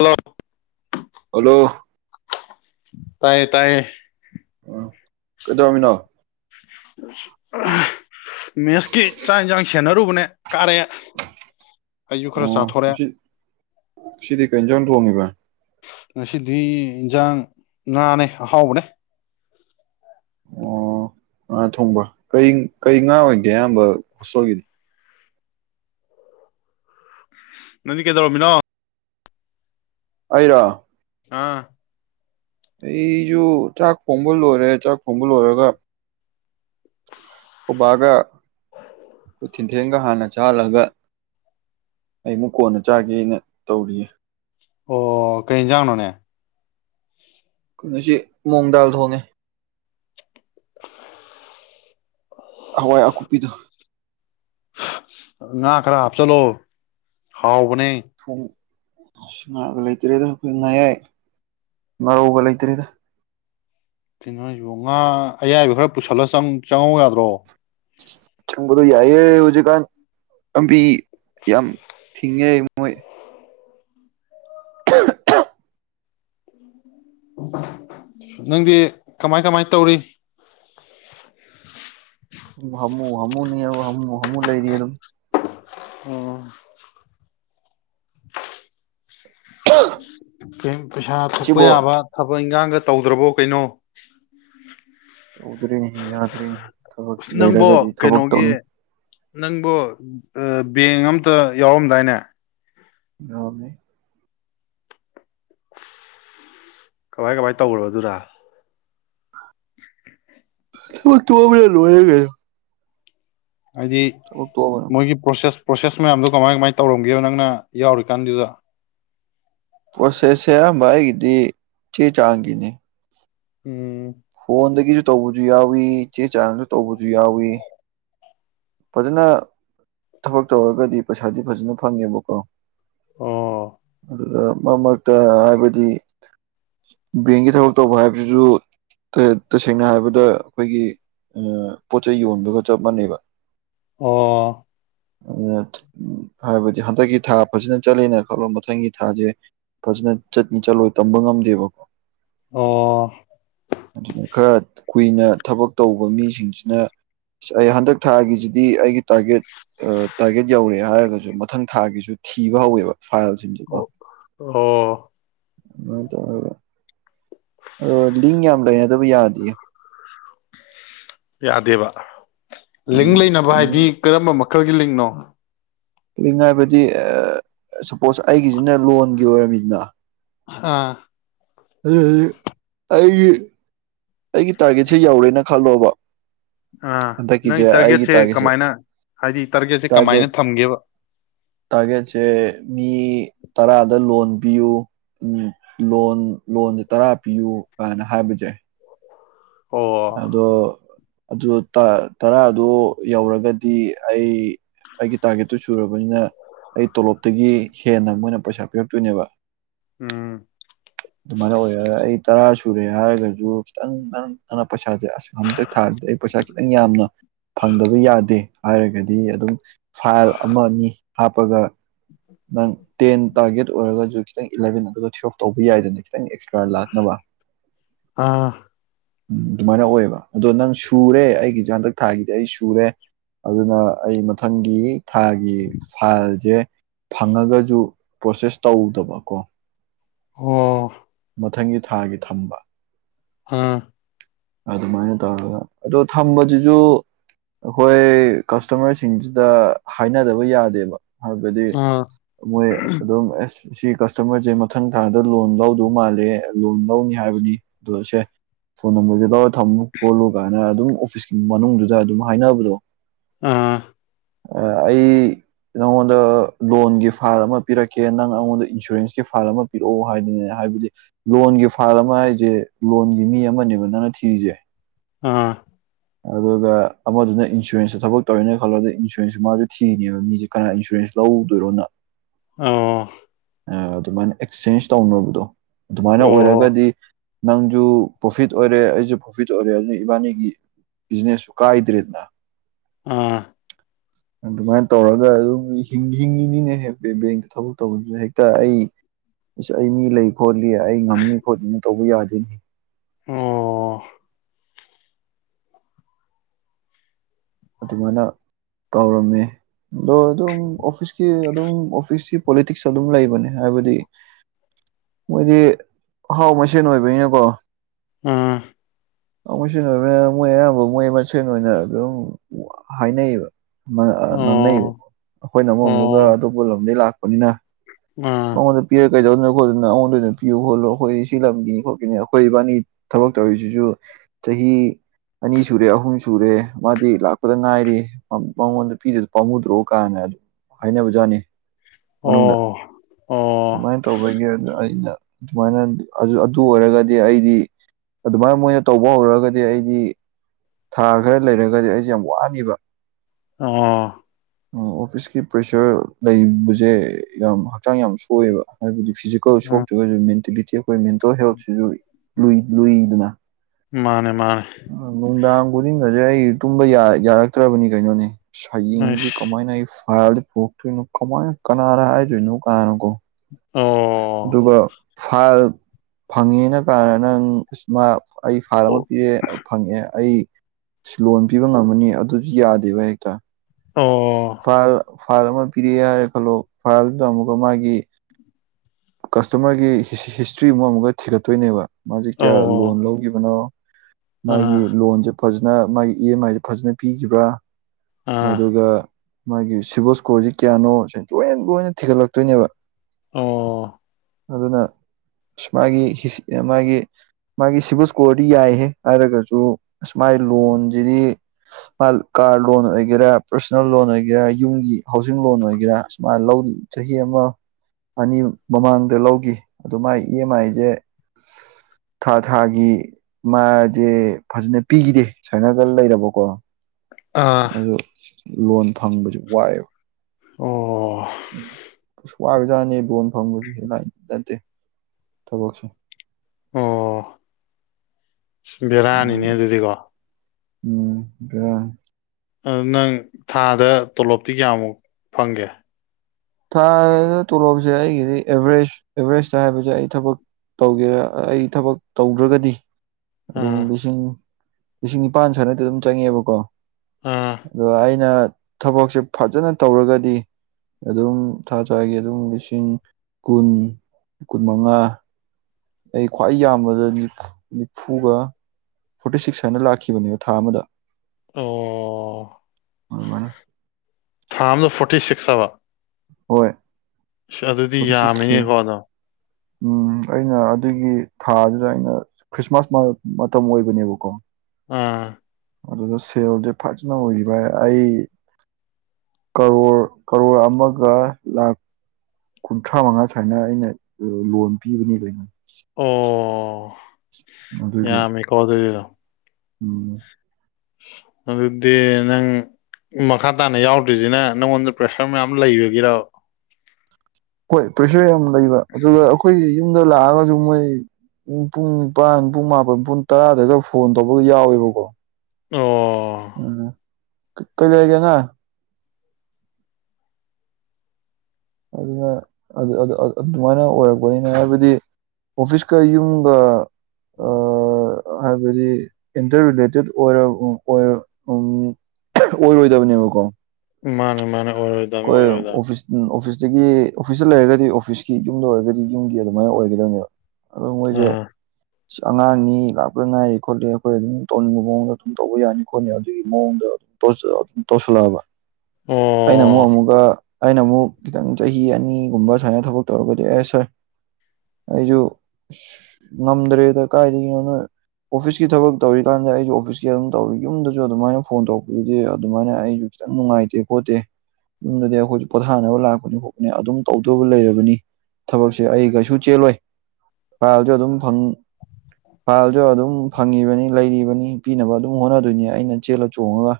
hello hello ꯇꯥꯏꯌꯦ ꯇꯥꯏꯌꯦ ꯎꯝ ꯀꯩꯗꯧꯔꯝꯃꯤꯅꯣ [unintelligible] ꯃꯦꯁꯀꯤ ꯆꯥꯛ ꯏꯟꯁꯥꯡ ꯁꯦꯟꯅꯔꯨꯕꯅꯦ ꯀꯥꯔꯛꯑꯦ ꯑꯩꯁꯨ ꯈꯔ ꯑꯣ ꯆꯥꯊꯣꯔꯛꯑꯦ ꯉꯁꯤ ꯉꯁꯤꯗꯤ ꯀꯩ ꯌꯦꯟꯁꯥꯡ ꯊꯣꯡꯉꯤꯕ ꯉꯁꯤꯗꯤ ꯏꯟꯁꯥꯡ ꯉꯥꯅꯦ ꯑꯍꯥꯎꯕꯅꯦ ꯑꯣ ꯉꯥ ꯊꯣꯡꯕ ꯀꯩ ꯀꯩ ꯉꯥ ꯑꯣꯏꯒꯦ ꯑꯌꯥꯝꯕ ꯍꯣꯁꯇꯣꯜꯒꯤꯗꯤ ꯅꯪꯗꯤ ꯀꯩꯗꯧꯔꯝꯃꯤꯅꯣ ꯑꯩꯔꯣ ꯑꯥ ꯑꯩꯁꯨ ꯆꯥꯛ ꯊꯣꯡꯕ ꯂꯣꯏꯔꯦ ꯆꯥꯛ ꯊꯣꯡꯕ ꯂꯣꯏꯔꯒ ꯑꯈꯣꯏ ꯕꯒꯥ ꯊꯤꯟꯊꯦꯡꯒ ꯍꯥꯟꯅ ꯆꯥꯍꯜꯂꯒ ꯑꯩꯃꯨꯛ ꯀꯣꯟꯅ ꯆꯥꯒꯦꯅ ꯇꯧꯔꯤꯌꯦ ꯑꯣ ꯀꯩ ꯌꯦꯟꯖꯥꯡꯅꯣꯅꯦ ꯉꯁꯤ ꯃꯣꯡ ꯗꯥꯜ ꯊꯣꯡꯉꯦ ꯍꯋꯥꯏ ꯑꯀꯨꯞꯄꯤꯗꯣ ꯉꯥ ꯈꯔ ꯍꯥꯞꯆꯜꯂꯣ ꯍꯥꯎꯕꯅꯦ ꯊꯣꯡ ꯑꯁ ꯉꯥꯒ ꯂꯩꯇ꯭ꯔꯦꯗ ꯑꯩꯈꯣꯏ ꯉꯌꯥꯏ ꯉꯥꯔꯧꯒ ꯂꯩꯇ꯭ꯔꯦꯗ ꯀꯩꯅꯣ ꯍꯥꯏꯁꯤꯕꯨ ꯉꯥ ꯑꯌꯥꯏꯕ ꯈꯔ ꯄꯨꯁꯜꯂ ꯆꯪ ꯆꯪꯍꯧ ꯌꯥꯗ꯭ꯔꯣ ꯆꯪꯕꯗꫭ ꯌꯥꯏꯌꯦ ꯍꯧꯖꯤꯛ ꯀꯥꯟ ꯂꯥꯝꯕꯤ ꯌꯥꯝ ꯊꯤꯡꯉꯦ ꯃꯣꯏ ꯊ ꯊ [unintelligible] ꯎ [inaudible] ꯅꯪꯗꯤ ꯀꯃꯥꯏ ꯀꯃꯥꯏ ꯇꯧꯔꯤ ꯍꯃꯨ ꯍꯃꯨ ꯅꯤ ꯍꯧ ꯍꯃꯨ ꯍꯃꯨ ꯂꯩꯔꯤ ꯑꯗꯨꯝ ꯑꫭ ꯍꯥ [unintelligible] ꯀꯩꯝ ꯄꯩꯁꯥ ꯊꯣꯛꯄ ꯌꯥꯕ ꯊꯕꯛ ꯏꯟꯈꯥꯡꯒ ꯇꯧꯗ꯭ꯔꯕꯣ ꯀꯩꯅꯣ ꯇꯧꯗ꯭ꯔꯦꯅꯦꯍꯦ ꯌꯥꯗ꯭ꯔꯦꯅꯦ ꯊꯕꯛꯁꯤ ꯅꯪꯕꯣ ꯂꯩꯔꯒꯗꯤ ꯊꯕꯛ ꯀꯩꯅꯣꯒꯤ ꯇꯧꯅꯤ ꯅꯪꯕꯨ ꯑꯥ ꯕꯦꯛ ꯑꯃꯇ ꯌꯥꯎꯔꯝꯗꯥꯏꯅꯦ ꯌꯥꯎꯔꯝꯃꯤ ꯀꯃꯥꯏ ꯀꯃꯥꯏ ꯇꯧꯒ꯭ꯔꯕ ꯑꯗꯨꯅ ꯊꯕꯛ ꯇꯣꯛꯑꯕꯅꯤꯅ ꯂꯣꯏꯔꯦ ꯀꯩꯅꫭ ꯍꯥꯢꯗꯤ ꯊꯕꯛ ꯇꫭꯛꯑꯒ ꯄ꯭ꯔꯣꯁꯦꯁ ꯄ꯭ꯔꯣꯁꯦꯁ ꯃꯌꯥꯝꯗꯣ ꯀꯃꯥꯏ ꯀꯃꯥꯏ ꯇꯧꯔꯝꯒꯦꯕ ꯅꯪꯅ ꯌꯥꯎꯔꯤꯀꯥꯟꯗꯨꯗ ꯄ꯭ꯔꯣꯁꯦꯁꯁꯦ ꯑꯌꯥꯝꯕ ꯑꯩꯒꯤꯗꯤ ꯆꯦ ꯆꯥꯡꯒꯤꯅꯤ ꯎꯝ ꯐꯣꯟꯗꯒꯤꯁꯨ ꯇꯧꯕꯁꯨ ꯌꯥꯎꯋꯤ ꯆꯦ ꯆꯥꯡꯗ ꯇꯧꯕꯁꯨ ꯌꯥꯎꯏ ꯐꯖꯅ ꯊꯕꯛ ꯇꯧꯔꯒꯗꯤ ꯄꯩꯁꯥꯗꯤ ꯐꯖꯅ ꯐꯪꯉꯦꯕꯀꯣ ꯑꯣ ꯑꯗꯨꯗ ꯃꯔꯛ ꯃꯔꯛꯇ ꯍꯥꯏꯕꯗꯤ ꯕꯦꯡꯒꯤ ꯊꯕꯛ ꯇꯧꯕ ꯍꯥꯏꯕꯁꯤꯁꯨ ꯇꯁꯦꯡꯅ ꯍꯥꯏꯔꯕꯗ ꯑꯩꯈꯣꯏꯒꯤ ꯄꯣꯠ ꯆꯩꯩ ꯌꯣꯟꯕꯒ ꯆꯞ ꯃꯥꯟꯅꯩꯕ ꯑꯣ ꯑꯗꯨꯅ ꯍꯥꯏꯕꯗꯤ ꯍꯟꯗꯛꯀꯤ ꯊꯥ ꯐꯖꯅ ꯆꯠꯂꯦꯅ ꯈꯜꯂꯣ ꯃꯊꯪꯒꯤ ꯊꯥꯁꯦ ꯐꯖꯅ ꯆꯠꯅꯤ ꯆꯠꯂꯣꯏ ꯇꯝꯕ ꯉꯝꯗꯦꯕꯀꯣ ꯑꯣ ꯑꯗꯨꯅ ꯈꯔ ꯀꯨꯏꯅ ꯊꯕꯛ ꯇꯧꯕ ꯃꯤꯁꯤꯡꯁꯤꯅ ꯑꯩ ꯍꯟꯗꯛ ꯊꯥꯒꯤꯁꯤꯗꯤ ꯑꯩꯒꯤ ꯇꯥꯔꯒꯦꯠ ꯑ ꯇꯥꯔꯒꯦꯠ ꯌꯧꯔꯦ ꯍꯥꯏꯔꯒꯁꯨ ꯃꯊꯪ ꯊꯥꯒꯤꯁꯨ ꯊꯤꯕ ꯍꯧꯋꯦꯕ ꯐꯥꯏꯜ ꯖꯤꯡꯒꯤꯀꫭ ꯑꯣ ꯑꯣ ꯑꯗꯨꯃꯥꯏꯟ ꯇꯧꯔꯒ ꯑꯗꯣ ꯂꯤꯡ ꯌꯥꯝ ꯂꯩꯅꯗꯕ ꯌꯥꯗꯤꯌꯦ ꯌꯥꯗꯦꯕ ꯂꯤꯡ ꯎꯝ ꯂꯩꯅꯕ ꯂꯤꯡ ꯍꯥꯏꯗꯤ ꯀꯔꯝꯕ ꯃꯈꯜꯒꯤ ꯂꯤꯡꯅꯣ ꯂꯤꯡ ꯍꯥꯏꯕꯗꯤ ꯑꯥ ꯁꯄꯣꯁ ꯑꯩꯒꯤꯁꯤꯅ ꯂꯣꯟꯒꯤ ꯑꯣꯏꯔꯝꯃꯤꯗꯅ ꯑꯥ [unintelligible] ꯑꯩꯒꯤ ꯑꯩꯒꯤ ꯇꯥꯔꯒꯦꯠꯁꯦ ꯌꯧꯔꯦꯅ ꯈꯜꯂꯣꯕ ꯑꯥ ꯍꯟꯗꯛꯀꯤꯁꯦ ꯅꫭꯏ ꯑꯩꯒꯤ ꯇꯥꯔꯒꯦꯠꯁꯦ ꯀꯃꯥꯏꯅ ꯍꯥꯏꯗꯤ ꯇꯥꯔꯒꯦꯠꯁꯦ ꯇꯥꯔꯒꯦꯠ ꯀꯃꯥꯏꯅ ꯊꯝꯒꯦꯕ ꯇꯥꯔꯒꯦꯠꯁꯦ ꯃꯤ ꯇꯔꯥꯗ ꯂꯣꯟ ꯄꯤꯌꯨ ꯎꯝ ꯂꯣꯟ ꯂꯣꯟꯁꯦ ꯇꯔꯥ ꯄꯤꯌꯨ ꯀꯥꯏꯅ ꯍꯥꯏꯕꯖꯦ ꯑꯣ ꯑꯗꯣ ꯑꯗꯨ ꯇ ꯇꯔꯥꯗꯣ ꯌꯧꯔꯒꯗꯤ ꯑꯩ ꯑꯩꯒꯤ ꯇꯥꯔꯒꯦꯠꯇꯨ ꯁꯨꯔꯕꯅꯤꯅ ꯑꯩ ꯇꯣꯂꯣꯞꯇꯒꯤ ꯍꯦꯟꯅ ꯃꯣꯏꯅ ꯄꯩꯁꯥ ꯄꯤꯔꯛꯇꯣꯏꯅꯦꯕ ꯎꯝ ꯑꯗꯨꯃꯥꯏꯅ ꯑꯣꯏꯔꯒ ꯑꯩ ꯇꯔꯥ ꯁꯨꯔꯦ ꯍꯥꯏꯔꯒꯁꯨ ꯈꯤꯇꯪꯪ ꯗꯪ ꯅꯪꯅ ꯄꯩꯁꯥꯁꯦ ꯑꯁ ꯍꯟꯇꯛ ꯊꯥꯁꯤꯗ ꯑꯩ ꯄꯩꯁꯥ ꯈꯤꯇꯪ ꯌꯥꯝꯅ ꯐꯪꯗꯕ ꯌꯥꯗꯦ ꯍꯥꯏꯔꯒꯗꯤ ꯑꯗꯨꯝ ꯐꯥꯏꯜ ꯑꯃ ꯑꯅꯤ ꯍꯥꯞꯄꯒ ꯅꯪ ꯇꯦꯟ ꯇꯥꯔꯒꯦꯠ ꯑꯣꯏꯔꯒꯁꯨ ꯈꯤꯇꯪ ꯏꯜꯂꯕꯦꯟ ꯑꯗꯨꯒ ꯊꯨꯌꯦꯜꯐ ꯇꯧꯕ ꯌꯥꯏꯗꯅ ꯈꯤꯇꯡ ꯑꯦꯛꯁꯇ꯭ꯔꯥ ꯂꯥꯛꯅꯕ ꯑꯥ ꯎꯝ ꯑꯗꯨꯃꯥꯏꯅ ꯑꯣꯏꯑꯕ ꯑꯗꯣ ꯅꯪ ꯁꯨꯔꯦ ꯑꯩꯒꯤ ꯍꯟꯗꯛ ꯊꯥꯒꯤꯗꯤ ꯑꯩ ꯁꯨꯔꯦ ꯑꯗꯨꯅ ꯑꯩ ꯃꯊꯪꯒꯤ ꯊꯥꯒꯤ ꯐꯥꯏꯜꯖꯦ ꯐꯪꯉꯒꯖꯨ ꯄ꯭ꯔꯣꯁꯦꯁ ꯇꯧꯗꯕꯀꯣ ꯑꯣ ꯃꯊꯪꯒꯤ ꯊꯥꯒꯤ ꯊꯝꯕ ꯑꯥ ꯑꯗꯨꯃꯥꯏꯅ ꯇꯧꯔꯒ ꯑꯗꯣ ꯊꯝꯕꯗꯨꯖꯨ ꯑꯈꯣꯏ ꯀꯁꯇꯃꯔꯁꯤꯡꯁꯤꯗ ꯍꯥꯏꯅꯗꯕ ꯌꯥꯗꯦꯕ ꯍꯥꯏꯕꯗꯤ ꯑꯥ ꯃꯣꯏ ꯑꯗꯨꯝ ꯑꯦꯁ ꯁꯤ ꯀꯁꯇꯃꯔꯖꯦ ꯃꯊꯪ ꯊꯥꯗ ꯂꯣꯟ ꯂꯧꯗꯨ ꯃꯥꯜꯂꯦ ꯂꯣꯟ ꯂꯧꯅꯤ ꯍꯥꯏꯕꯅꯤ ꯑꯗꯣ ꯁꯦ ꯐꯣꯟ ꯅꯝꯕꯔꯗꯨ ꯂꯧꯔ ꯊꯝꯃꯨ ꯈꯣꯠꯂꯨ ꯀꯥꯏꯅ ꯑꯗꯨꯝ ꯑꯣꯐꯤꯁꯀꯤ ꯃꯅꯨꯡꯗꯨꯗ ꯑꯗꯨꯝ ꯍꯥꯏꯅꯕꯗꯣ ꯑꯥ ꯑ ꯑꯩ ꯅꯪꯉꯣꯟꯗ ꯂꯣꯟꯒꯤ ꯐꯥꯏꯜ ꯑꯃ ꯄꯤꯔꯛꯀꯦ ꯅꯪ ꯑꯩꯉꯣꯟꯗ ꯏꯟꯁꯨꯔꯦꯟꯁꯀꯤ ꯐꯥꯏꯜ ꯑꯃ ꯄꯤꯔꯛꯑꯣ ꯍꯥꯏꯗꯣꯅꯦ ꯍꯥꯏꯕꯗꯤ ꯂꯣꯟꯒꯤ ꯐꯥꯏꯜ ꯑꯃ ꯍꯥꯏꯖꯦ ꯂꯣꯟꯒꯤ ꯃꯤ ꯑꯃꯅꯦꯕ ꯅꯪꯅ ꯊꯤ ꯊꯤꯔꯤꯖꯦ ꯑꯥ ꯑꯗꯨꯒ ꯑꯃꯗꯨꯅ ꯏꯟꯁꯨꯔꯦꯟꯁꯇ ꯊꯕꯛ ꯇꯧꯔꯦꯅ ꯈꯜꯂꯣ ꯑꯗꯨ ꯏꯟꯁꯨꯔꯦꯟꯁꯁꯨ ꯃꯥꯁꯨ ꯊꯤꯔꯤꯅꯦꯕ ꯃꯤꯁꯦ ꯀꯅꯥ ꯏꯟꯁꯨꯔꯦꯟꯁ ꯂꯧꯗꯣꯏꯔꯣꯅ ꯑꯣ ꯑ ꯑꯗꯨꯃꯥꯏꯅ ꯑꯦꯛꯆꯦꯟꯖ ꯇꯧꯅꯕꯗꯣ ꯑꯗꯨꯃꯥꯏꯅ ꯑꯣ ꯑꯣꯏꯔꯒꯗꯤ ꯅꯪꯖꯨ ꯄ꯭ꯔꯣꯐꯤꯠ ꯑꯣꯏꯔꯦ ꯑꯩꯖꯨ ꯄ꯭ꯔꯣꯐꯤꯠ ꯑꯣꯏꯔꯦ ꯑꯗꯨꯅ ꯏꯕꯥꯅꯤꯒꯤ ꯕꯤꯖꯤꯅꯦꯁꯁꯨ ꯀꯥꯏꯗ꯭ꯔꯦꯗꯅ ꯑꯥ ꯑꯗꯨꯃꯥꯏꯅ ꯇꯧꯔꯒ ꯑꯗꯨꯝ ꯍꯤꯡ ꯍꯤꯡꯉꯤꯅꯤꯅꯦꯍꯦ ꯕꯦꯡꯛꯇ ꯊꯕꯛ ꯇꯧꯕꯗꯨꯁꯨ ꯍꯦꯛꯇ ꯑꯩ ꯑꯩꯁꯨ ꯑꯩ ꯃꯤ ꯂꯩ ꯈꯣꯠꯂꯤ ꯑꯩ ꯉꯝꯃꯤ ꯈꯣꯠꯅꯤꯅ ꯇꯧꯕ ꯌꯥꯗꯦꯅꯦꯍꯦ ꯑꯣ ꯑꯗꯨꯃꯥꯏꯅ ꯇꯧꯔꯝꯃꯦ ꯑꯗꯣ ꯑꯗꯨꯝ ꯑꯣꯐꯤꯁꯀꯤ ꯑꯗꯨꯝ ꯑꯣꯐꯤꯁꯀꯤ ꯄꯣꯂꯤꯇꯤꯛꯁꯇ ꯑꯗꯨꯝ ꯂꯩꯕꯅꯦ ꯍꯥꯏꯕꯗꯤ ꯃꯣꯏꯗꯤ ꯍꯥꯎ ꯃꯁꯦꯟ ꯑꯣꯏꯕꯅꯤꯅꯀꯣ ꯎꯝ [unintelligible] ꯃꯣꯏ ꯑꯌꯥꯝꯕ ꯃꯣꯏ ꯃꯁꯦꯟ ꯑꯣꯏꯅ ꯑꯗꯨꯝ ꯍꯥꯏꯅꯩꯌꯦꯕ [unintelligible] ꯅꯥꯡꯅꯩꯕ ꯑꯣ ꯑꯩꯈꯣꯏꯅ ꯑꯃꯨꯛ ꯑꯃꯨꯛꯒ ꯑꯣ ꯑꯇꯣꯞꯄ ꯂꯝꯝꯗꯒꯤ ꯂꯥꯛꯄꯅꯤꯅ ꯑꯥ ꯃꯉꯣꯟꯗ ꯄꯤꯔ ꯀꯩꯗꯧꯗꯣꯏꯅꯣ ꯈꯣꯠꯇꯣꯏꯅꯣ ꯑꯩꯉꯣꯟꯗ ꯑꯣꯏꯅ ꯄꯤꯌꯨ ꯈꯣꯠꯂꯨ ꯑꯩꯈꯣꯏ ꯁꯤ ꯂꯝꯒꯤꯅꯝ ꯈꯣꯠꯀꯤꯅꯤ ꯑꯩꯈꯣꯏꯕꯥꯅꯤ ꯊꯕꯛ ꯇꯧꯔꯤꯁꯤꯁꯨ ꯆꯍꯤ ꯑꯅꯤ ꯁꯨꯔꯦ ꯑꯍꯨꯝ ꯁꯨꯔꯦ ꯃꯥꯗꯤ ꯂꯥꯛ ꯄꯗ ꯉꯥꯏꯔꯤ ꯃꯉꯣꯟꯗ ꯄꯤꯗꯨꯏꯗꯣ ꯄꯥꯃꯨꯗ꯭ꯔꯣ ꯀꯥꯏꯅ ꯑꯗꯨꯝ ꯍꯥꯏꯅꯕꯖꯥꯠꯅꯤ ꯃꯅꯨꯡꯗ ꯑꯣ ꯑꯣ ꯑꯗꯨꯃꯥꯏꯅ ꯇꯧꯕꯒꯤ ꯑꯗꯨ ꯑꯩꯅ ꯑꯗꯨꯃꯥꯏꯅ ꯑꯗꯨ ꯑꯣꯏꯔꯒꯗꯤ ꯑꯩꯗꯤ ꯑꯗꯨꯃꯥꯏꯅ ꯃꯣꯏꯅ ꯇꯧꯕ ꯍꯧꯔꯒꯗꯤ ꯑꯩꯗꯤ ꯊꯥ ꯈꯔ ꯂꯩꯔꯒꯗꯤ ꯑꯩꯁꯦ ꯌꯥꯝ ꯋꯥꯅꯤꯕ ꯑꯣ ꯑ ꯑꯣꯐꯤꯁꯀꯤ ꯄ꯭ꯔꯦꯁꯔ ꯂꯩꯕꯁꯦ ꯌꯥꯝ ꯍꯛꯆꯥꯡ ꯌꯥꯝ ꯁꯣꯛꯑꯦꯕ ꯍꯥꯏꯕꯗꯤ ꯐꯤꯖꯤꯀꯦꯜ ꯎꯝ ꯁꯣꯛꯇ꯭ꯔꯒꯁꯨ ꯃꯦꯟꯇꯦꯂꯤꯇꯤ ꯑꯩꯈꯣꯏ ꯃꯦꯟꯇꯦꯜ ꯍꯦꯜꯠꯁꯤꯁꯨ ꯂꯨꯏ ꯂꯨꯏꯗꯅ ꯃꯥꯅꯦ ꯃꯥꯅꯦ ꯅꯨꯡꯗꯥꯡ ꯈꯨꯗꯤꯡꯒꯁꯦ ꯑꯩ ꯇꯨꯝꯕ ꯌꯥ ꯌꯥꯔꯛꯇ꯭ꯔꯕꯅꯤ ꯀꯩꯅꯣꯅꯦ ꯍꯌꯦꯡꯁꯦ ꯑꯁ ꯀꯃꯥꯏꯅ ꯑꯩ ꯐꯥꯏꯜꯁꯦ ꯄꯨꯔꯛꯇꯣꯏꯅꯣ ꯀꯃꯥꯏꯅ ꯀꯅꯥꯗ ꯍꯥꯏꯗꯨꯏꯅꯣ ꯀꯥꯥꯟꯅ ꯀꯣ ꯑꯣ ꯑꯗꯨꯒ ꯐꯥꯏꯜ ꯐꯪꯉꯦꯅ ꯀꯥꯟꯅ ꯅꯪ ꯃꯥ ꯑꯩ ꯐꯥꯏꯜ ꯑꯃ ꯄꯤꯔꯦ ꯐꯪꯉꯡꯑꯦ ꯑꯩ ꯂꯣꯟ ꯄꯤꯕ ꯉꯝꯃꯅꯤ ꯑꯗꯨꯁꯨ ꯌꯥꯗꯦꯕ ꯍꯦꯛꯇ ꯑꯣ ꯐꯥꯏꯜ ꯐꯥꯏꯜ ꯑꯃ ꯄꯤꯔꯛꯑꯦ ꯍꯥꯏꯔ ꯈꯜꯂꯣ ꯐꯥꯏꯜꯗꯨꯗ ꯑꯃꯨꯛꯀ ꯃꯥꯒꯤ ꯀꯁꯇꯃꯔꯒꯤ ꯍꯤꯁꯇ꯭ꯔꯤ ꯑꯃ ꯑꯃꯨꯛꯀ ꯊꯤꯒꯠꯇꯣꯏꯅꯦꯕ ꯃꯥꯁꯦ ꯀꯌꯥ ꯂꯣꯟ ꯑꯣ ꯂꯧꯈꯤꯕꯅꯣ ꯕꯅꯣ ꯃꯥꯒꯤ ꯑꯥ ꯂꯣꯟꯁꯦ ꯐꯖꯅ ꯃꯥꯒꯤ ꯏ ꯑꯦꯝ ꯑꯥꯏꯁꯦ ꯐꯖꯅ ꯄꯤꯈꯤꯕ꯭ꯔꯥ ꯑꯥ ꯑꯗꯨꯒ ꯃꯥꯒꯤ ꯁꯤꯕꯣꯏꯁꯀꯣꯁꯦ ꯀꯌꯥꯅꯣ ꯁꯦ ꯂꯣꯏꯅ ꯂꯣꯏꯅ ꯊꯤꯒꯠꯂꯛꯇꯣꯏꯅꯦꯕ ꯑꯣ ꯑꯗꯨꯅ ꯃꯥꯒꯤ ꯍꯤꯁ ꯃꯥꯒꯤ ꯃꯥꯒꯤ ꯁꯤꯕꯨꯏꯁꯀꯣꯔꯗꯤ ꯌꯥꯏꯍꯦ ꯍꯥꯏꯔꯒꯁꯨ ꯑꯁ ꯃꯥꯥꯒꯤ ꯂꯣꯟꯁꯤꯗꯤ ꯐꯥꯏꯜ ꯀꯥꯔ ꯂꯣꯟ ꯑꯣꯏ ꯑꯣꯏꯒꯦꯔꯥ ꯄꯔꯁꯣꯅꯦꯜ ꯂꯣꯟ ꯑꯣꯏꯒꯦꯔꯥ ꯌꯨꯝꯒꯤ ꯍꯥꯎꯁꯤꯡ ꯂꯣꯟ ꯑꯣꯏꯒꯦꯔꯥ ꯑꯁ ꯃꯥꯅ ꯂꯧ ꯆꯍꯤ ꯑꯃ ꯑꯅꯤ ꯃꯃꯥꯡꯗ ꯂꯧꯈꯤ ꯑꯗꯨ ꯃꯥꯒꯤ ꯏ ꯑꯦꯝ ꯑꯥꯏꯁꯦ ꯊꯥ ꯊꯥꯒꯤ ꯃꯥꯁꯦ ꯐꯖꯅ ꯄꯤꯈꯤꯗꯦ ꯁꯨꯃꯥꯏꯅꯒ ꯂꯩꯔꯕꯀꯣ ꯑꯥ ꯑꯗꯨ ꯂꯣꯟ ꯐꯪꯕꯁꯨ ꯋꯥꯏꯑꯦꯕ ꯑꯣ ꯑꯣ ꯋꯥꯈ꯭ꯔꯖꯥꯠꯅꯤ ꯂꯣꯟ ꯐꯪꯕꯁꯦ ꯑꯂꯥꯏꯕ ꯅꯠꯇꯦ ꯊꯕꯛꯁꯦ ꯑꯁ ꯕꯦꯔꯥꯅꯤꯅꯦ ꯑꯗꯨꯗꯤꯀꯣ ꯎꯝ ꯕꯦꯔꯥꯅꯦ ꯑꯗꯨ ꯅꯪ ꯊꯥꯗ ꯇꯣꯂꯣꯞꯇꯤ ꯀꯌꯥꯃꯨꯛ ꯐꯪꯒꯦ ꯊꯥꯗ ꯇꯣꯂꯣꯞꯁꯦ ꯑꯩꯒꯤꯗꯤ ꯑꯦꯚꯔꯦꯁ ꯑꯦꯚꯔꯦꯁꯇ ꯍꯥꯏꯕꯁꯦ ꯑꯩ ꯊꯕꯛ ꯇꯧꯒꯦꯔ ꯑꯩ ꯊꯕꯛ ꯇꯧꯗ꯭ꯔꯒꯗꯤ ꯑꯗꯨꯝ ꯑꯥ ꯂꯤꯁꯤꯡ ꯂꯤꯁꯤꯡ ꯅꯤꯄꯥꯜ ꯁꯨꯃꯥꯏꯅꯗꯤ ꯑꯗꯨꯝ ꯆꯪꯉꯦꯕꯀꯣ ꯑꯥ ꯑꯗꯣ ꯑꯩꯅ ꯊꯕꯛꯁꯦ ꯐꯖꯅ ꯇꯧꯔꯒꯗꯤ ꯑꯗꯨꯝ ꯊꯥ ꯊꯥꯒꯤ ꯑꯗꯨꯝ ꯂꯤꯁꯤꯡ ꯀꯨꯟ ꯀꯨꯟ ꯃꯉꯥ ꯑꯩ ꯈ꯭ꯋꯥꯏ ꯌꯥꯝꯕꯗ ꯅꯤꯐꯨꯒ ꯐꯣꯔꯇꯤ ꯁꯤꯛꯁ ꯁꯥꯏꯅ ꯂꯥꯛꯈꯤꯕꯅꯦ ꯊꯥ ꯑꯃꯗ ꯑꯣ ꯑꯗꯨꯃꯥꯏꯅ ꯊꯥ ꯑꯝꯗ ꯐꯣꯔꯇꯤ ꯁꯤꯛꯁ ꯍꯥꯏꯕ ꯍꯣꯏ ꯑꯁ ꯑꯗꯨꯗꯤ ꯐꯣꯔꯇꯤ ꯁꯤꯛꯁ ꯈꯦ ꯌꯥꯝꯃꯤꯅꯦꯀꯣ ꯑꯗꯨꯝ ꯎꯝ ꯑꯩꯅ ꯑꯗꯨꯒꯤ ꯊꯥꯗꯨꯗ ꯑꯩꯅ ꯈ꯭ꯔꯤꯁꯃꯥꯁ ꯃꯇꯝ ꯑꯣꯏꯕꯅꯦꯕꯀꯣ ꯑꯥ ꯑꯗꯨꯗ ꯁꯦꯜꯁꯦ ꯐꯖꯅ ꯑꯣꯏꯔꯤꯕ ꯑꯩ ꯀꯥꯔꯣꯔ ꯀꯔꯣꯔ ꯑꯃꯒ ꯂꯥꯛ ꯀꯨꯟꯊ꯭ꯔꯥ ꯃꯉꯥ ꯁꯨꯃꯥꯏꯅ ꯑꯩꯅ ꯂꯣꯟ ꯄꯤꯕꯅꯤꯅꯦ ꯀꯩꯅꯣ ꯑꯣ ꯑꯗꯨꯒꯤ ꯌꯥꯝꯃꯦꯀꯣ ꯑꯗꯨꯗꯤꯗꯨꯞ ꯎꯝ ꯑꯗꯨꯗꯤ ꯅꯪ ꯃꯈꯥ ꯇꯥꯅ ꯌꯥꯎꯗ꯭ꯔꯤꯁꯤꯅ ꯅꯉꯣꯟꯗ ꯄ꯭ꯔꯦꯁꯔ ꯃꯌꯥꯝ ꯂꯩꯕꯒꯤꯔꯥ ꯍꯣꯏ ꯄ꯭ꯔꯦꯁꯔ ꯌꯥꯝ ꯂꯩꯕ ꯑꯗꯨꯒ ꯑꯩꯈꯣꯏꯒꯤ ꯌꯨꯝꯗ ꯂꯥꯛꯑꯒꯁꯨ ꯃꯣꯏ ꯄꯨꯡ ꯅꯤꯄꯥꯟ ꯄꯨꯡ ꯃꯥꯄꯟ ꯄꯨꯡ ꯇꯔꯥꯗꯒ ꯐꯣꯟ ꯇꯧꯕꯒ ꯌꯥꯎꯑꯦꯕꯀꯣ ꯑꯣ ꯑ ꯀꯩꯂꯩꯒꯦ ꯑꯉꯥꯡ ꯑꯗꯨꯅ ꯑ ꯑ ꯑꯗꯨꯃꯥꯏꯅ ꯑꯣꯏꯔꯛꯄꯅꯤꯅ ꯍꯥꯏꯕꯗꯤ ꯑꯣꯐꯤꯁꯀ ꯌꯨꯝꯒ ꯑ ꯍꯥꯏꯕꯗꯤ ꯏꯟꯇꯔ ꯔꯤꯂꯦꯇꯦꯠ ꯑꯣꯏꯔ ꯑꯣꯏꯔ ꯎꯝ ꯑꯣꯏꯔꯣꯏꯗꯕꯅꯦꯕꯀꯣ ꯃꯥꯅꯦ ꯃꯥꯅꯦ ꯑꯣꯏꯔꯣꯏꯗꯕ ꯈꯣꯏ ꯑꯣꯏꯔꯣꯏꯗꯕ ꯑꯣꯐꯤꯁ ꯎꯝ ꯑꯣꯐꯤꯁꯇꯒꯤ ꯑꯣꯐꯤꯁꯇ ꯂꯩꯔꯒꯗꯤ ꯑꯣꯐꯤꯁꯀꯤ ꯌꯨꯝꯗ ꯑꯣꯏꯔꯒꯗꯤ ꯌꯨꯝꯒꯤ ꯑꯗꯨꯃꯥꯏꯅ ꯑꯣꯏꯒꯗꯕꯅꯦꯕ ꯑꯗꯨ ꯃꯣꯏꯁꯦ ꯑꯥ ꯑꯉꯥꯡꯅꯤ ꯂꯥꯛꯄꯗ ꯉꯥꯏꯔꯤ ꯈꯣꯠꯂꯤ ꯑꯩꯈꯣꯏ ꯑꯗꯨꯝ ꯇꯧꯅꯤꯡꯕ ꯃꯑꯣꯡꯗ ꯑꯗꯨꯝ ꯇꯧꯕ ꯌꯥꯅꯤ ꯈꯣꯠꯅꯤ ꯑꯗꯨꯒꯤ ꯃꯑꯣꯡꯗ ꯇꯣꯔꯆꯔ ꯑꯗꯨꯝ ꯇꯧꯁꯜꯂꯛꯑꯕ ꯑꯣ ꯑ ꯑꯃꯨꯛ ꯑꯃꯨꯛꯀ ꯑꯩꯅ ꯑꯃꯨꯛ ꯈꯤꯇꯪ ꯆꯍꯤ ꯑꯅꯤꯒꯨꯝꯕ ꯁꯨꯃꯥꯏꯅ ꯊꯕꯛ ꯇꯧꯔꯒꯗꯤ ꯑꯦ ꯁꯔ ꯑꯩꯁꯨ ꯉꯗ꯭ꯔꯦꯗ ꯀꯥꯏꯗꯒꯤꯅꯣ ꯅꯣꯏ ꯑꯣꯐꯤꯁꯀꯤ ꯊꯕꯛ ꯇꯧꯔꯤꯀꯥꯟꯗ ꯑꯩꯁꯨ ꯑꯣꯐꯤꯁꯀꯤ ꯑꯗꯨꯝ ꯇꯧꯔꯤ ꯌꯨꯝꯗꯁꯨ ꯑꯗꯨꯃꯥꯏꯅ ꯐꯣꯟ ꯇꯧꯔꯛꯃꯄꯗꯨꯗꯤ ꯑꯗꯨꯃꯥꯏꯅ ꯑꯩꯁꯨ ꯈꯤꯇꯪ ꯅꯨꯡꯉꯥꯏꯇꯦ ꯈꯣꯠꯇꯦ ꯌꯨꯝꯗꯗꯤ ꯑꯩꯈꯣꯏꯁꯨ ꯄꯣꯊꯥꯅꯕ ꯂꯥꯛꯄꯅꯤ ꯈꯣꯠꯄꯅꯦ ꯑꯗꯨꯝ ꯇꯧꯗꯕ ꯂꯩꯔꯕꯅꯤ ꯊꯕꯛꯁꯦ ꯑꯩ ꯀꯩꯁꯨ ꯆꯦꯜꯂꯣꯏ ꯐꯥꯏꯜꯁꯨ ꯑꯗꯨꯝ ꯐꯪ ꯐꯥꯏꯜꯁꯨ ꯑꯗꯨꯝ ꯐꯪꯉꯤꯕꯅꯤ ꯂꯩꯔꯤꯕꯅꯤ ꯄꯤꯅꯕ ꯑꯗꯨꯝ ꯍꯣꯠꯅꯗꯣꯏꯅꯦ ꯑꯩꯅ ꯆꯦꯜꯂ ꯆꯣꯡꯉꯒ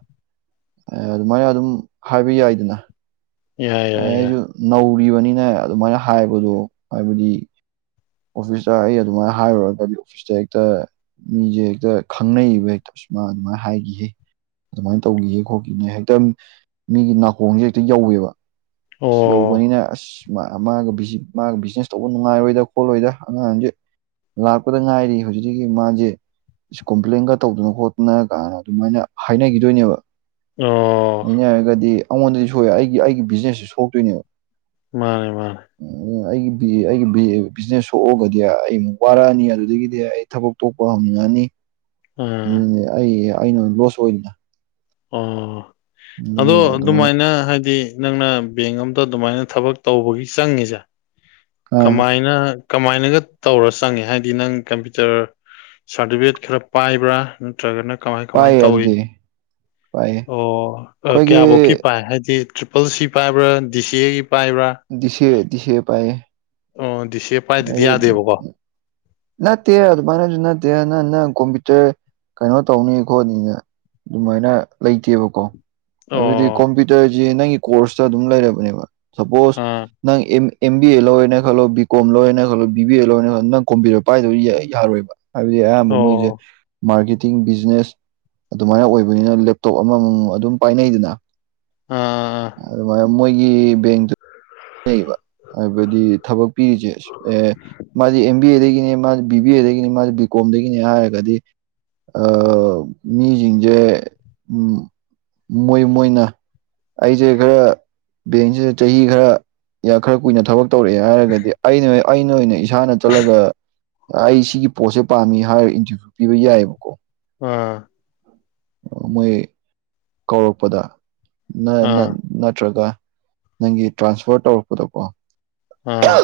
ꯑꯦ ꯑꯗꯨꯃꯥꯏꯅ ꯑꯗꯨꯝ ꯍꯥꯏꯕ ꯌꯥꯏꯗꯅ ꯌꯥꯏ ꯌꯥꯏ ꯑꯩꯁꯨ ꯌꯥꯏ ꯅꯧꯔꯤꯕꯅꯤꯅ ꯑꯗꯨꯃꯥꯏꯅ ꯍꯥꯏꯕꯗꯣ ꯍꯥꯏꯕꯗꯤ ꯑꯣꯐꯤꯁꯇ ꯑꯩ ꯑꯗꯨꯃꯥꯏꯅ ꯍꯥꯏꯔꯨꯔꯒꯗꯤ ꯑꯣꯐꯤꯁꯇ ꯍꯦꯛꯇ ꯃꯤꯁꯦ ꯍꯦꯛꯇ ꯈꯪꯅꯩꯕ ꯍꯦꯛꯇ ꯁꯨꯃꯥꯏ ꯑꯗꯨꯃꯥꯏꯅ ꯍꯥꯏꯈꯤꯍꯦ ꯑꯗꯨꯃꯥꯏꯅ ꯇꯧꯈꯤꯍꯦ ꯈꯣꯠꯈꯤꯅꯦ ꯍꯦꯛꯇ ꯃꯤꯒꯤ ꯅꯥꯀꯣꯡꯁꯦ ꯍꯦꯛꯇ ꯌꯧꯋꯦꯕ ꯌꯧ ꯑꯣ ꯕꯅꯤꯅ ꯑꯁ ꯃꯥ ꯃꯥꯒ ꯕꯤꯖꯤ ꯃꯥꯒ ꯕꯤꯖꯤꯅꯦꯁ ꯇꯧꯕ ꯅꯨꯡꯉꯥꯏꯔꯣꯏꯗ ꯈꯣꯠꯂꯣꯏꯗ ꯑꯉꯥꯡꯁꯦ ꯂꯥꯛꯄꯗ ꯉꯥꯏꯔꯤ ꯍꯧꯖꯤꯛꯇꯀꯤ ꯃꯥꯁꯦ ꯀꯣꯝꯄ꯭ꯂꯦꯟꯒ ꯇꯧꯗꯅ ꯈꯣꯠꯇꯅ ꯀꯥꯅ ꯑꯗꯨꯃꯥꯏꯅ ꯍꯥꯏꯅꯈꯤꯗꯣꯏꯅꯦꯕ ꯑꯣ ꯍꯥꯏꯅꯔꯒꯗꯤ ꯑꯩꯉꯣꯟꯗꯗꯤ ꯁꯣꯛꯑꯦ ꯑꯩꯒꯤ ꯑꯩꯒꯤ ꯕꯤꯖꯤꯅꯦꯁꯁꯨ ꯁꯣꯛꯇꯣꯏꯅꯦꯕ ꯃꯥꯅꯦ ꯃꯥꯅꯦ ꯎ ꯑꯩꯒꯤ ꯕꯤ ꯑꯩꯒꯤ ꯕꯤ ꯕꯤꯖꯤꯅꯦꯁ ꯁꯣꯛꯑꯒꯗꯤ ꯑꯩ ꯑꯃꯨꯛ ꯋꯥꯔꯛꯑꯅꯤ ꯑꯗꯨꯗꯒꯤꯗꯤ ꯑꯩ ꯊꯕꯛ ꯇꯣꯛꯄ ꯍꯧꯅꯤꯡꯉꯛꯑꯅꯤ ꯑꯥ ꯑꯗꯨꯅꯤ ꯑꯩ ꯑꯩꯅ ꯂꯣꯁ ꯑꯣꯏꯗꯅ ꯑꯣ ꯑꯗꯣ ꯑꯗꯨꯃꯥꯏꯅ ꯍꯥꯏꯗꯤ ꯅꯪꯅ ꯕꯦꯡ ꯑꯝꯗ ꯑꯗꯨꯃꯥꯏꯅ ꯊꯕꯛ ꯇꯧꯕꯒꯤ ꯆꯪꯉꯤꯁꯦ ꯑꯥ ꯀꯃꯥꯏꯅ ꯀꯃꯥꯏꯅꯒ ꯇꯧꯔ ꯆꯪꯉꯦ ꯍꯥꯏꯗꯤ ꯅꯪ ꯀꯝꯄ꯭ꯌꯨꯇꯔ ꯁꯥꯔꯇꯤꯐꯤꯀꯦꯠ ꯈꯔ ꯄꯥꯏꯕ꯭ꯔꯥ ꯅꯠꯇ꯭ꯔꯒꯅ ꯀꯃꯥꯏ ꯀꯃꯥꯏ ꯄꯥꯏꯌꯦ ꯇꯧꯋꯤ ꯑꯗꯨꯗꯤ ꯄꯥꯏꯌꯦ ꯑꯣ ꯑꯩꯈꯣꯏꯒꯤ ꯀꯌꯥꯐꯧꯀꯤ ꯄꯥꯏ ꯍꯥꯏꯗꯤ ꯇ꯭ꯔꯤꯄꯜ ꯁꯤ ꯄꯥꯏꯕ꯭ꯔꯥ ꯗꯤ ꯁꯤ ꯑꯦꯒꯤ ꯄꯥꯏꯕ꯭ꯔꯥ ꯗꯤ ꯁꯤ ꯑꯦ ꯗꯤ ꯁꯤ ꯑꯦ ꯄꯥꯏꯌꯦ ꯑꯣ ꯗꯤꯁꯦꯞ ꯑꯩ ꯅꯠꯇꯦ ꯑꯗꯨꯃꯥꯏꯅꯖꯨ ꯅꯠꯇꯦ ꯅꯪ ꯅꯪ ꯀꯣꯝꯄ꯭ꯌꯨꯇꯔ ꯀꯩꯅꯣ ꯇꯧꯅꯤ ꯈꯣꯠꯅꯤꯅ ꯑꯗꯨꯃꯥꯏꯅ ꯂꯩꯇꯦꯕꯀꯣ ꯍꯥꯏꯕꯗꯤ ꯑꯣ ꯀꯝꯄ꯭ꯌꯨꯇꯔꯖꯤ ꯅꯪꯒꯤ ꯀꯣꯔꯁꯇ ꯑꯗꯨꯝ ꯂꯩꯔꯕꯅꯦꯕ ꯁꯄꯣꯁ ꯑꯥ ꯅꯪ ꯑꯦꯝ ꯑꯦꯝ ꯕꯤ ꯑꯦ ꯂꯧꯔꯦꯅ ꯈꯜꯂꯣ ꯕꯤ ꯀꯣꯝ ꯂꯣꯏꯅ ꯈꯜꯂꯣ ꯕꯤ ꯕꯤ ꯑꯦ ꯂꯧꯔꯦꯅ ꯈꯜꯂꯣ ꯅꯪ ꯀꯣꯝꯄꯤꯇꯔ ꯄꯥꯏꯗꯕ ꯌꯥ ꯌꯥꯔꯣꯏꯕ ꯍꯥꯏꯕꯗꯤ ꯑꯌꯥꯝꯕ ꯃꯣꯏꯖꯦ ꯑꯣ ꯃꯥꯔꯀꯦꯇꯤꯡ ꯕꯤꯖꯤꯅꯦꯁ ꯑꯗꯨꯃꯥꯏꯅ ꯑꯣꯏꯕꯅꯤꯅ ꯂꯦꯞꯇꯣꯞ ꯑꯃꯃꯝ ꯑꯗꯨꯝ ꯄꯥꯏꯅꯩꯗꯅ ꯑꯥ ꯑꯗꯨꯃꯥꯏꯅ ꯃꯣꯏꯒꯤ ꯕꯦꯡꯛ ꯅꯩꯕ ꯍꯥꯏꯕꯗꯤ ꯊꯕꯛ ꯄꯤꯔꯤꯖꯦ ꯑꯦ ꯃꯥꯗꯤ ꯑꯦꯝ ꯕꯤ ꯑꯦꯗꯒꯤꯅꯦ ꯃꯥꯖꯦ ꯕꯤ ꯕꯤ ꯑꯦꯗꯒꯤꯅꯦ ꯃꯥꯖꯦ ꯕꯤ ꯀꯣꯝꯗꯒꯤꯅꯤ ꯍꯥꯏꯔꯒꯗꯤ ꯑꯥ ꯃꯤꯖꯤꯡꯖꯦ ꯎꯝ ꯃꯣꯏ ꯃꯣꯏꯅ ꯑꯩꯖꯦ ꯈꯔ ꯕꯦꯡꯛꯖꯤꯗ ꯆꯍꯤ ꯈꯔ ꯈꯔ ꯀꯨꯏꯅ ꯊꯕꯛ ꯇꯧꯔꯛꯑꯦ ꯍꯥꯏꯔꯒꯗꯤ ꯑꯩꯅ ꯑꯩꯅ ꯑꯣꯏꯅ ꯏꯁꯥꯅ ꯆꯠꯂꯒ ꯑ ꯑꯩ ꯁꯤꯒꯤ ꯄꯣꯠꯁꯦ ꯄꯥꯝꯃꯤ ꯍꯥꯏꯔ ꯏꯟꯇꯔꯚꯤꯌꯨ ꯄꯤꯕ ꯌꯥꯏꯑꯕꯀꯣ ꯑꯥ ꯃꯣꯏ ꯀꯧꯔꯛꯄꯗ ꯅ ꯑꯥ ꯑꯥ ꯅꯠ ꯅꯠꯇ꯭ꯔꯒ ꯅꯪꯒꯤ ꯇ꯭ꯔꯥꯟꯁꯐꯔ ꯇꯧꯔꯛꯄꯗꯀꯣ ꯑꯥ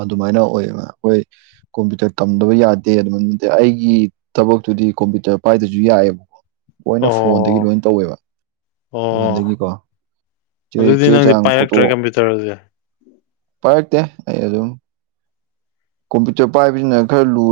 ꯑꯗꯨꯃꯥꯏꯅ ꯑꯣꯏꯌꯦꯕ ꯑꯩꯈꯣꯏ ꯀꯣꯝꯄ꯭ꯌꯨꯇꯔ ꯇꯝꯗꯕ ꯌꯥꯗꯦ ꯑꯗꯨꯃꯃꯤꯡꯇꯩ ꯑꯩꯒꯤ ꯊꯕꯛꯇꯨꯗꯤ ꯀꯝꯄ꯭ꯌꯨꯇꯔ ꯄꯥꯏꯗ꯭ꯔꯖꯨ ꯌꯥꯏꯑꯕ ꯂꯣꯏꯅ ꯐꯣꯟꯗꯒꯤ ꯑꯣ ꯂꯣꯏ ꯇꯧꯋꯦꯕ ꯑꯣ ꯐꯣꯟꯗꯒꯤꯀꯣ ꯆꯦ ꯑꯗꯨꯗꯤ ꯆꯦ ꯅꯪꯗꯤ ꯆꯥꯡ ꯐꯣꯇꯣ ꯄꯥꯏꯔꯛꯇ꯭ꯔꯦ ꯀꯝꯄ꯭ꯌꯨꯇꯔꯁꯦ ꯄꯥꯏꯔꯛꯇꯦ ꯑꯩ ꯑꯗꯨꯝ ꯀꯝꯄ꯭ꯌꯨꯇꯔ ꯄꯥꯏꯕꯁꯤꯅ ꯈꯔ ꯂꯨꯔꯦ